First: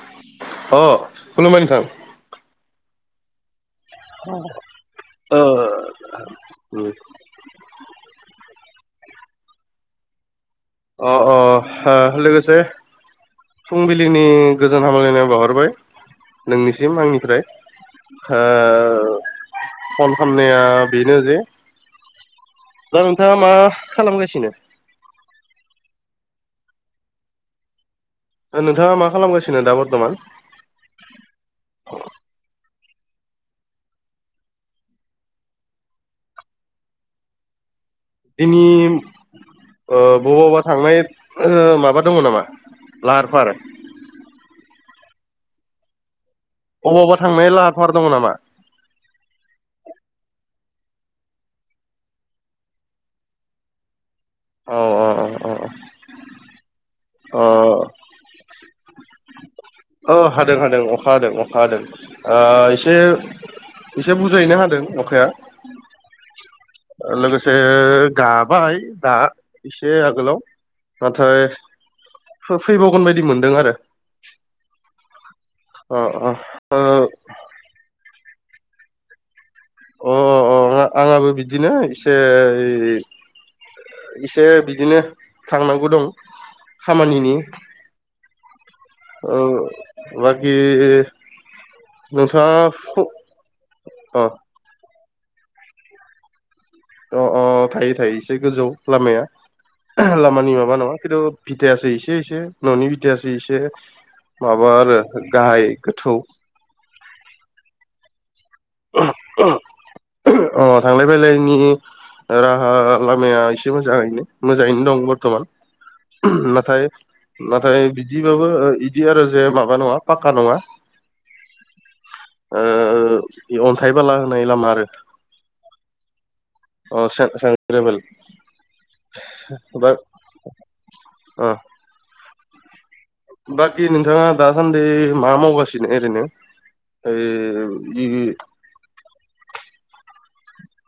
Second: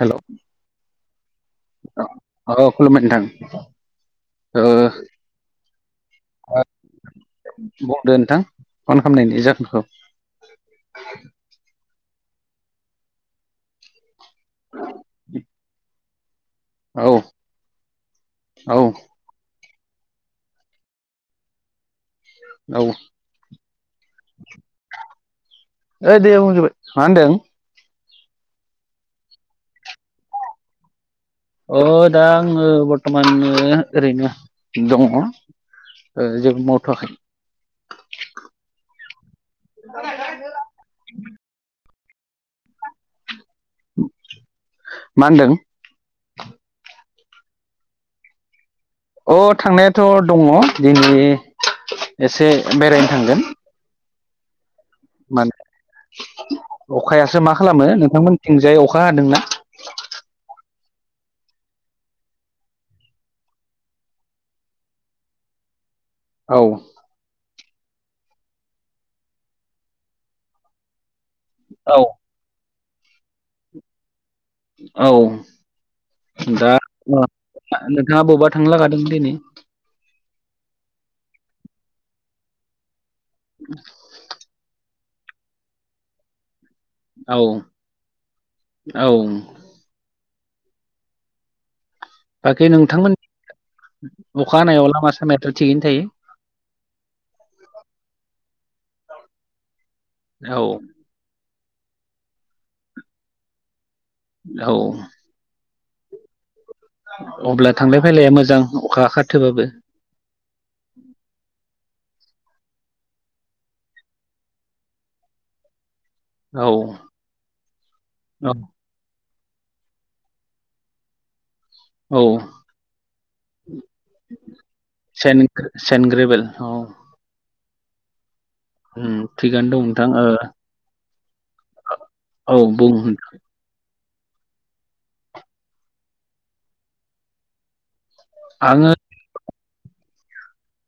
Hello अ खुलुमबाय नोंथां औ खुलुमबाय नोंथां। ओ अ ओ उम बुंदो नोंथां फन खालामनायनि जाहोनखौ अ अ ओ लोगोसे फुंबिलिनि गोजोन हामलायनाय बावहरबाय। नोंनिसिम औ आंनिफ्राय ओ औ फन खालामनाया बेनो जे औ दा नोंथाङा मा खालामगासिनो? [unintelligible] मा होनदों नोंथाङा मा खालामगासिनो दा बर्थमान अ दा आङो बर्थ'मान ओरैनो दङ। जेबो मावथ'वाखै दिनै बबावबा ओ थांनाय माबा दङ नामा लाहार फाहार मा होनदों? अबावबा थांनाय लाहार फाहार दङ नामा? अ थांनायाथ' दङ दिनै एसे बेरायनो थांगोन। अ माने अखायासो औ मा खालामो नोंथांमोन थिंजायै अखा हादोंना? औ हादों हादों अखा हादों अखा हादों ओ एसे एसे बुरजायैनो हादों अखाया। औ लोगोसे गाबाय दा एसे आगोलाव नाथाय औ फैबावगोन बायदि मोनदों आरो। अ अ औ दा अ नोंथाङा बबेबा थांनो लागा दं दिनै अ अ अ आंहाबो बिदिनो एसे इसे बिदिनो थांनांगौ दं खामानिनि। औ औ बाखि नोंथाङा बागै नोंथांमोन अ अखा हानायाव लामा सामायाथ' थिगैनो थायो। अ अ थायो थायो एसे गोजौ लामाया लामानि माबा औ नङा खिन्थु बिथायासो एसे एसे न'नि बिथायासो एसे औ माबा आरो गाहाय गोथौ। अब्ला थांलाय फैलाया मोजां अखा खाथोबाबो। अ थांलाय फैलायनि राहा लामाया एसे मोजाङैनो मोजाङैनो दं बर्थ'मान। औ नाथाय नाथाय बिदिबाबो औ ओ बिदि आरो जे माबा नङा पाक्का नङा औ ओ अन्थाइ बाला होनाय लामा आरो सेन सेनग्रेबेल [unintelligible] सेन ग्रेबेल उम थिगानो दं नोंथां ओ ओ औ बुं बाखि नोंथाङा दासान्दि मा मावगासिनो ओरैनो? ओइ जि आङो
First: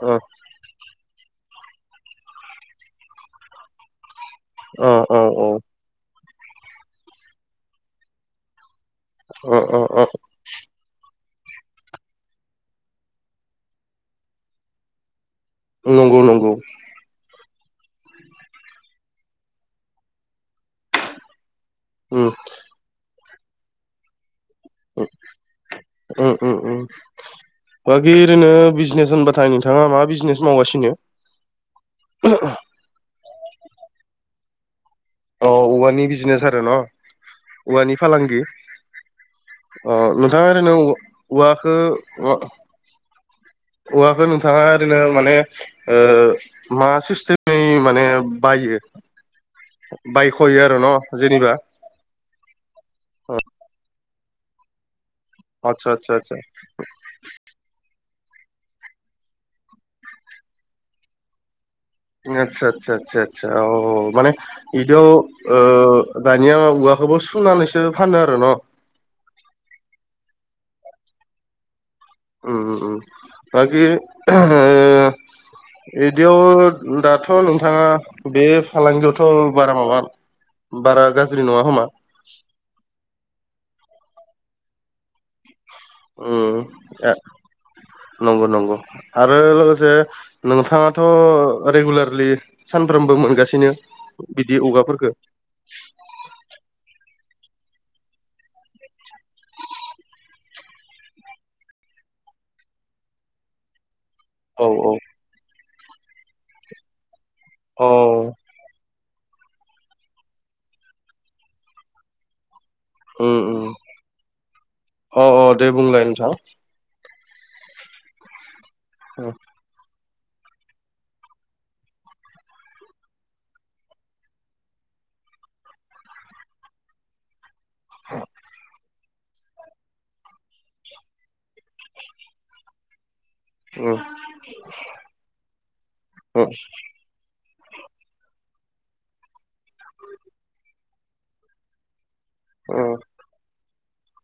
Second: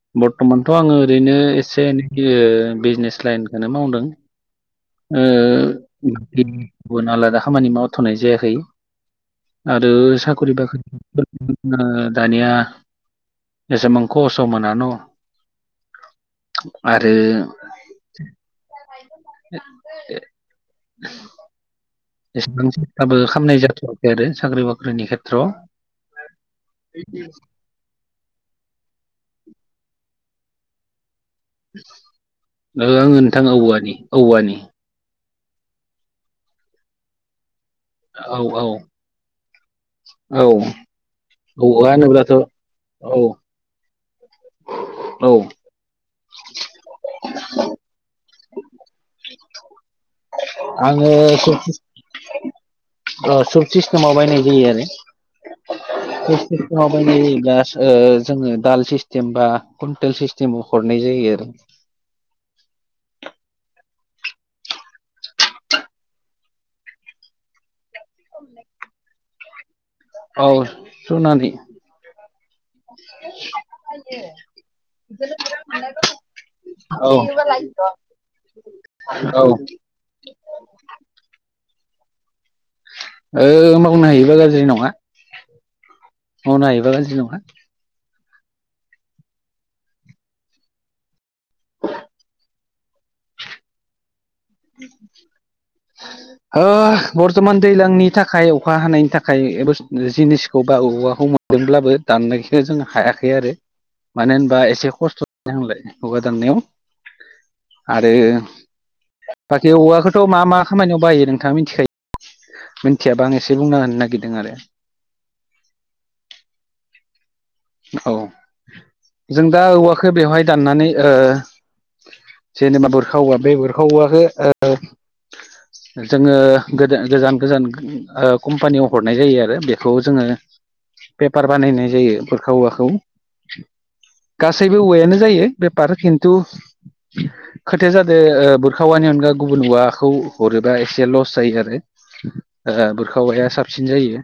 अ बर्थमानथ' आङो ओरैनो एसे एनै बिजनेस लाइनखौनो मावदों। अ ओ अ गुबुन आलादा खामानि मावथ'नाय जायाखै। अ आरो अ अ साख्रि बाख्रिफोरखौबो मोना दानिया जेसेबां खहसआव मोना न' नंगौ नंगौ आरो [inaudible] उम एसेबां सेस्थाबो खालामनाय जाथ'वाखै आरो साख्रि बाख्रिनि खेथ्रआव। उ उ उ बाखि ओरैनो बिजनेस होनबाथाय नोंथाङा मा बिजनेस मावगासिनो? औ आङो नोंथां औवानि औवानि अ औवानि बिजनेस आरो न' औवानि औ फालांगि औ अ औ नोंथाङा ओरैनो औवाखौ औवा होनोब्लाथ' औ औवाखौ नोंथाङा ओरैनो औ माने ओ मा सिस्टेमै माने बायो? बायख'यो आरो न' आङो जेनेबा पुत सिस्टेमाव बायनाय जायो आरो आतसा आतसा आतसा पुत सिस्टेमाव दा जोङो दाल सिस्टेम बा कुइन्टेल सिस्टेमाव हरनाय जायो आरो आतसा आतसा आतसा आतसा औ माने बिदियाव दानिया औवाखौबो सुनानैसो फानो आरो न' औ सुनानै उ उ बाखि ओ बिदियाव औ दाथ' नोंथाङा बे औ फालांगियावथ' बारा माबा [inaudible] बारा गाज्रि नङा खोमा ओ मावनो हायोबा गाज्रि नङा मावनो हायोबा उम गाज्रि नङा। नंगौ नंगौ आरो लोगोसे नोंथाङाथ' रेगुलारलि सानफ्रोमबो मोनगासिनो बिदि औवाफोरखौ [inaudible] ओ बर्थमान दैज्लांनि थाखाय अखा हानायनि थाखाय जिनिसखौ बा औवाखौ मो- नोब्लाबो दाननायखौ जों हायाखै आरो [inaudible] मानो होनबा औ एसे औ खस्थ' जायो नालाय औवा दाननायाव औ आरो बाखि औवाखौथ' मा मा खामानियाव बाहायो नोंथाङा मिथिखायो मोनथियाबा उम आं एसे उम बुंना होनो नागिरदों आरो अ अ दे बुंलाय नोंथां औ उम जों दा औवाखो बेवहाय दाननानै ओ जेनेबा बुरखा औवा बे बुरखा औवाखो ओ जोङो गोदो गोजान गोजान कम्पानियाव हरनाय जायो आरो बेखौ जोङो पेपार बानायनाय जायो औवाखौ उम गासैबो औवायानो जायो फेफार खिन्थु उम खोथाया जादों बुरखा औवानि अनगा गुबुन औवाखौ हरोबा एसे लस जायो आरो उम बुरखा औवाया साबसिन जायो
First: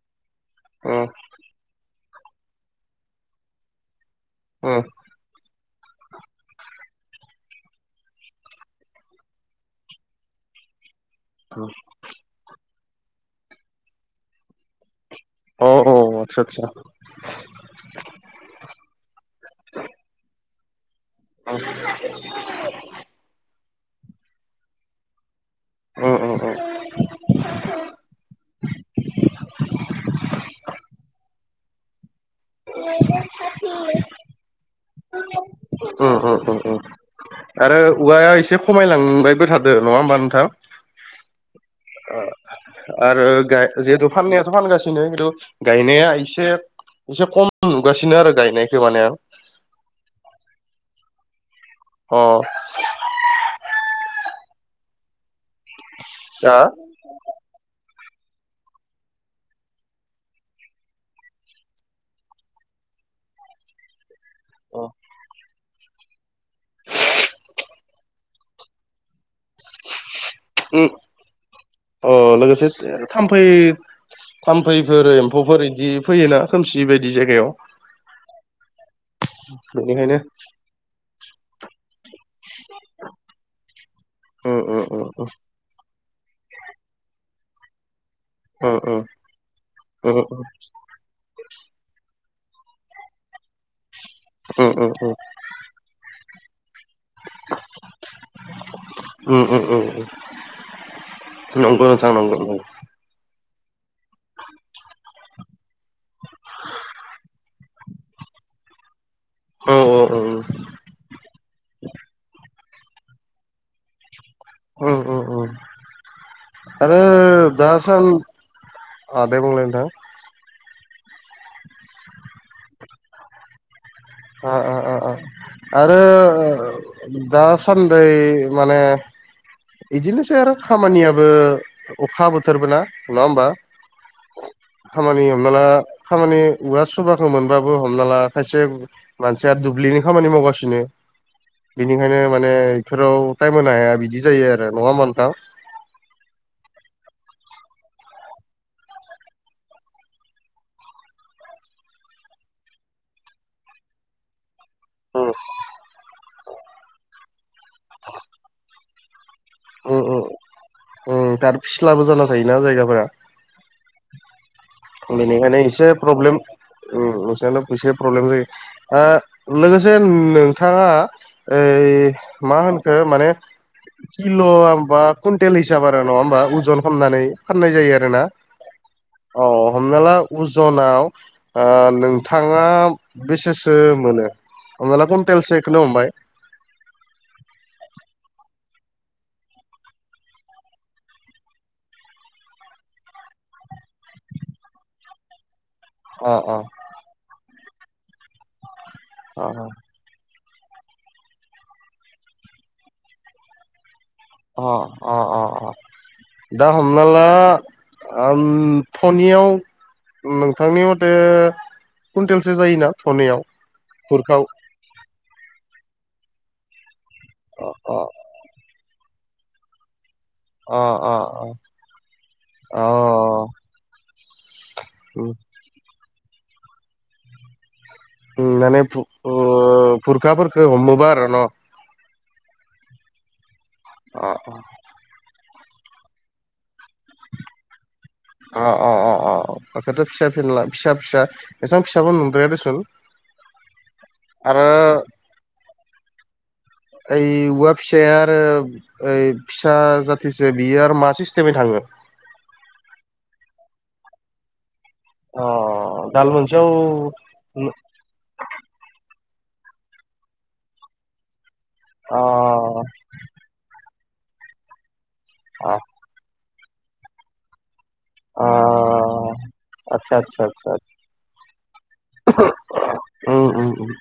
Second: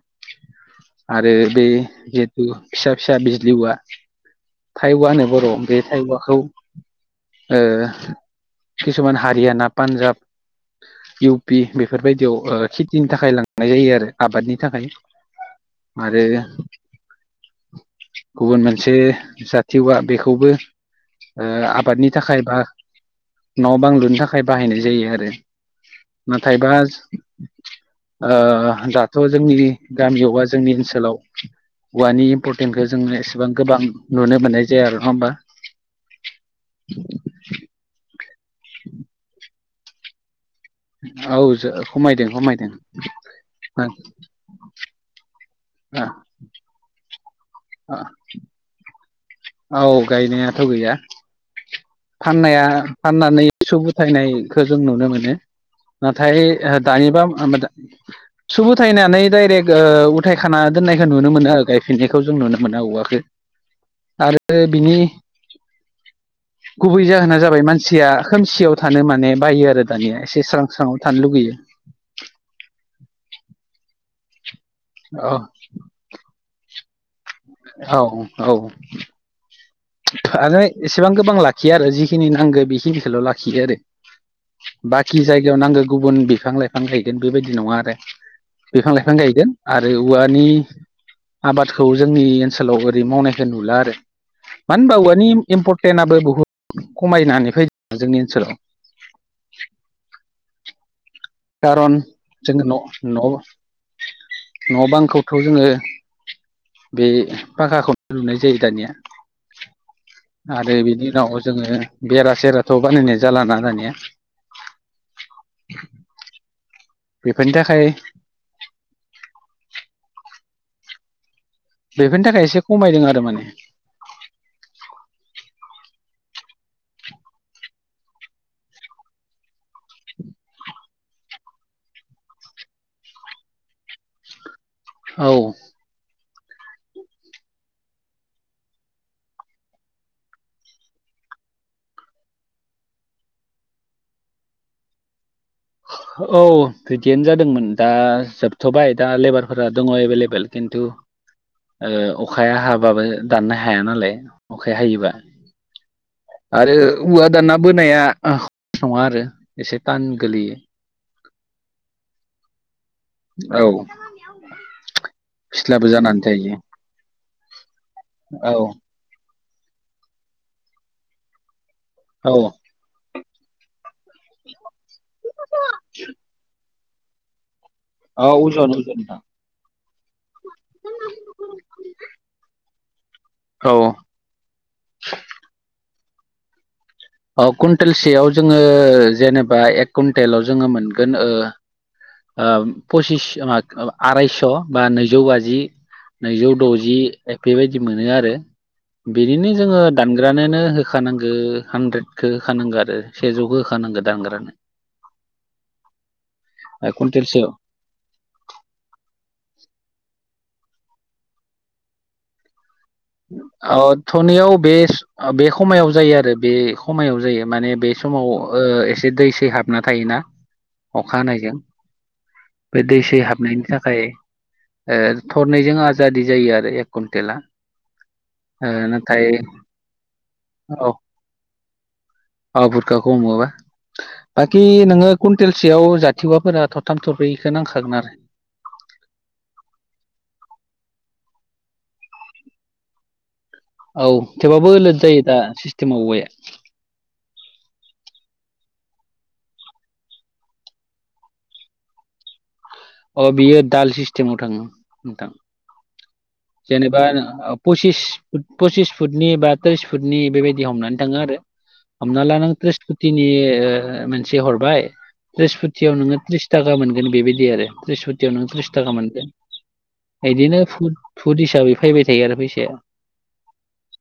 उम आरो बे जेहे थु फिसा फिसा बिजलि औवा थाइ औव होनानो बर' बे थाइ औवाखौ किसुमान हारियाना पान्जाब इउ पि उम बेफोरबायदियाव खेथिनि थाखाय लांनाय जायो आरो आबादनि थाखाय अ अ आरो आतसा आतसा गुबुन मोनसे जाथि औवा बेखौबो आबादनि थाखाय बा न' बां लुनो थाखाय बाहायनाय जायो आरो उम उम नाथाय बा दाथ' जोंनि गामियाव बा जोंनि ओनसोलाव औवानि इम्पर्टेन्खौ जों एसेबां गोबां नुनो मोननाय जाया आरो नङा होमबा आरो औवाया एसे खमायलांबायबो था दों नङा होमबा नोंथां औ खमायदों आरो खमायदों जिहेतु गाय फाननायाथ' फानगासिनो खिन्थु गायनाया एसे एसे खम नुगासिनो आरो गायनायखौ माने आं औ गायनायाथ' गैया अ फाननाया फाननानै [unintelligible] नायखो जों नुनो मोनो नाथाय दा दानिबा [unintelligible] सुब उथायनानै डाइरेक्ट उथायखाना दोननायखौ नुनो मोनो आरो गायफिननायखौ जों नुनो मोना औवाखो आरो बिनि गुबै जाहोना जाबाय मानसिया खोमसियाव थानो माने बायो आरो दानिया एसे स्रां उम स्राङाव थानो लुगैयो अ लोगोसे थामफै थामफैफोर औ एम्फौफोर बिदि फैयोना खोमसि बायदि जायगायाव औ बेनिखायनो आरो एसेबां गोबां लाखिया आरो जि जिनि नांगो बेखिनिखौल' लाखियो आरो उम उम बाखि उम जायगायाव नांगो गुबुन बिफां लाइफां गायगोन बेबायदि नङा आरो उम बिफां लाइफां गायगोन आरो उम औवानि आबादखौ जोंनि ओनसोलाव ओरै मावनायखौ नुला आरो उम मानो उम होनबा औवानि इम्परटेन्आबो बुहुद खमायनानै फैदों जोंनि ओनसोलाव [unintelligible] नंगौ खारन नोंथां नंगौ नंगौ जोङो न न न बांखौथ' जोङो बे फाखाखौनो लुनाय जायो दानिया औ औ औ आरो बिनि उनाव जोङो बेरा सेराथ' बानायनाय जालाना दानिया [unintelligible] आरो बेफोरनि दा थाखाय सान अह दे बुंलाय नोंथां बेफोरनि थाखाय एसे खमायदों आरो माने [unintelligible] आरो दासानदै माने इदिनोसै आरो खामानियाबो अखा बोथोरबो ना नङा होमबा [inaudible] खामानि औ हमना ला खामानि औवा सुबाखौ मोनबाबो हमना ला खायसे मानसिया दुब्लिनि खामानि मावगासिनो बिनिखायनो माने इफोराव टाइम होनो हाया बिदि जायो आरो नङा होमबा नोंथां? औ बिदियानो जादोंमोन दा जोबथ'बाय दा लेबारफोरा दङ एभेलेबेल खिन्थु अखाया हाबाबो दाननो हाया नालाय अखाया हायोबा [inaudible] आरो औवा दाना बोनाया ख नङा आरो एसे थान गोलैयो। ओम आरो फिस्लाबो जाना थायोना जायगाफोरा औ। गनायखायनो एसे फिस्लाबो जानानै प्रब्लेम थायो नसाल' एसे प्रब्लेम औ जायो् लोगोसे नोंथाङा ओइ औ मा होनखो माने किल' हबा कुइन्टेल हिसाब आरो नङा हबा अजन खालामामनानै फाननाय जायो आरो। औ [unintelligible] औ हमना ला अजनाव ओ नोंथाङा औ बेसेसो मोनो हनाला कुन्टेलसोखौनो हमबाय। कुइन्टेलसेयाव जोङो जेनेबा एक कुइन्टेलाव जोङो मोनगोन। पसिस आरायस' बा नैजौ बाजि अ नैजौ अ द'जि बेबायदि मोनो आरो अ बिदिनो जोङो दानग्रानोनो होखानांगौ हानद्रेदखौ होखानांगौ आरो सेजौखौ होखानांगौ दानग्रोनो अ अ अ अ दा हमना ला कुइन्टेलसेयाव ओम थनैयाव नोंथांनि मथे कुन्टेलसो जायोना। थनायाव गुरखाव धनियाव बे खमायाव जायो आरो बे समायाव जायो अ माने बे अ समाव एसे दै सै हाबना थायोना। अ अ अखा अ। हानायजों बे दै सै हाबनायनि थाखाय थरनै। जों आजादि जायो आरो एक कुन्टेला ओ माने नाथाय फुरखाफोरखौ हमोबा आरो न? आ बुरखाखौ हमोबा अ बाखि नोङो कुन्टेलसेयाव जाथिवाफोरा थरथाम थरबैखौ नांखागोन आरो। अ अ अ अ। औ बाखथ' फिसा फिला फिसा फिसा बेसां फिसाबो नुद्राया दसुन औ थेवबाबो लद जायो दा सिस्टेमाव औबवाया। मै औवा फिसाया आरो ओइ फिसा जाथिसो बियो आरो मा सिस्टेमै थाङो। अ बियो दाल सिस्टेमाव थाङो नोंथां। अ। दाल मोनसेयाव जेनेबा पसिस फुट पसिस फुटनि बा त्रिस फुटनि बेबायदि हमनानै थाङो आरो अ हमना ला नों त्रिसपुटिनि मोनसे हरबाय अ त्रिसपुटियाव नोङो त्रिस थ्रिस थाखा मोनगोन बेबायदि आरो त्रिस फुटियाव नों अ त्रिस थाखा मोनगोन आतसा आतसा बिदिनो आतसा भुट हिसाबै फैबाय थायो आरो फैसाया। उम उम उम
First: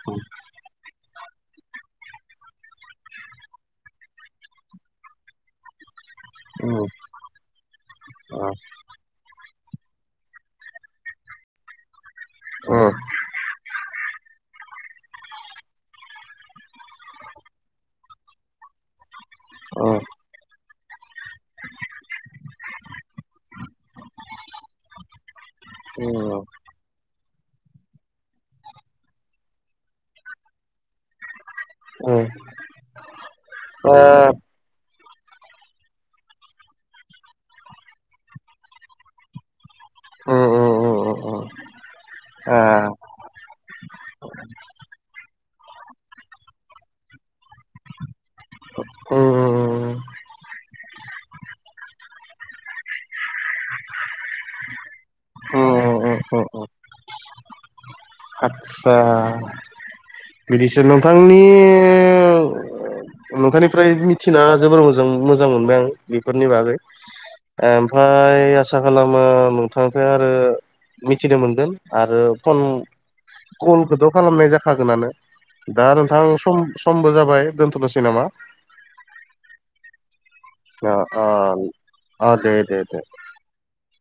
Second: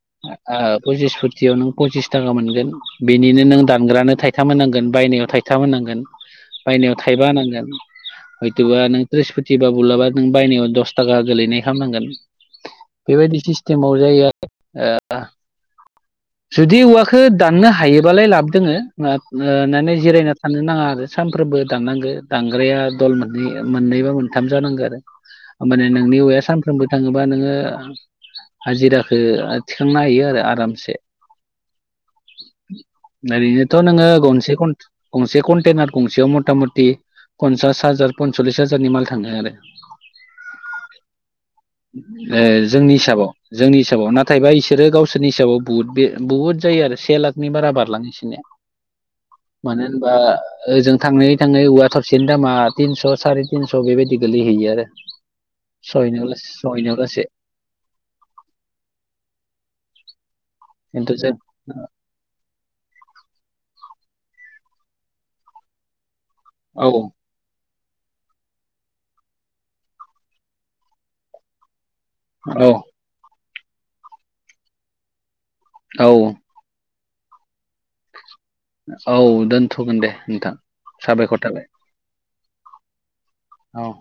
पसिस फुटियाव नों फसिस थाखा मोनगोन। बिनिनो नों दानग्रानो थाइथाम होनांगोन बायनायाव थाइथाम होनांगोन। उम उम बायनायाव थाइबा होनांगोन हयथ'बा नों ब्रिसपुथि बा बुलाबा नों बायनायाव दस थाखा गोलैनाय खालामनांगोन। ओम। बेबायदि सिस्टेमाव जायो। जुदि औवाखौ दाननो हायोबालाय लाब दोङो माने जिरायना थानो नाङा आरो सानफ्रोमबो दाननांगो दानग्राया दल मोननै मोननै बा मोनथाम जानांगौ आरो। होमबानिया नोंनि औवाया। फोरोंबो थाङोबा नोङो हाजिराखौ थिखांनो हायो आरो आरामसे ओरैनोथ' नोङो गंसे खन गंसे कन्टेनार गंसेयाव मथा मथि पन्सास हाजार पनस'लिस हाजारनि माल थाङो आरो उम उम उम उम आ जोंनि हिसाबाव जोंनि हिसाबाव नाथायबा बिसोरो गावसोरनि हिसाबाव बुहुद बे बुहुद जायो आरो से लाखनि बारा बारलाङो इसिनिया उम मानो होनबा ओजों थाङै थाङै औवा थसेनि दामा तिनस' साराय तिनस' बेबायदि गोलैहैयो आरो उम उम सहैनायावलास सहैनायावलासे आदसा बिदिसो खिन्थु जों नोंथांनि नोंथांनिफ्राय मिथिना जोबोर मोजां मोजां मोनबाय आं बेफोरनि बागै औ ओमफ्राय आसा खालामो नोंथांनिफ्राय आरो मिथिनो मोनगोन आरो फन औ कलखौथ' खालामनाय जाखागोनानो दा औ नोंथां सम समबो जाबाय दोनथ'नो'सै नामा औ दोनथ'गोन दे नोंथां अ अ साबायखर थाबाय अ दे देे औ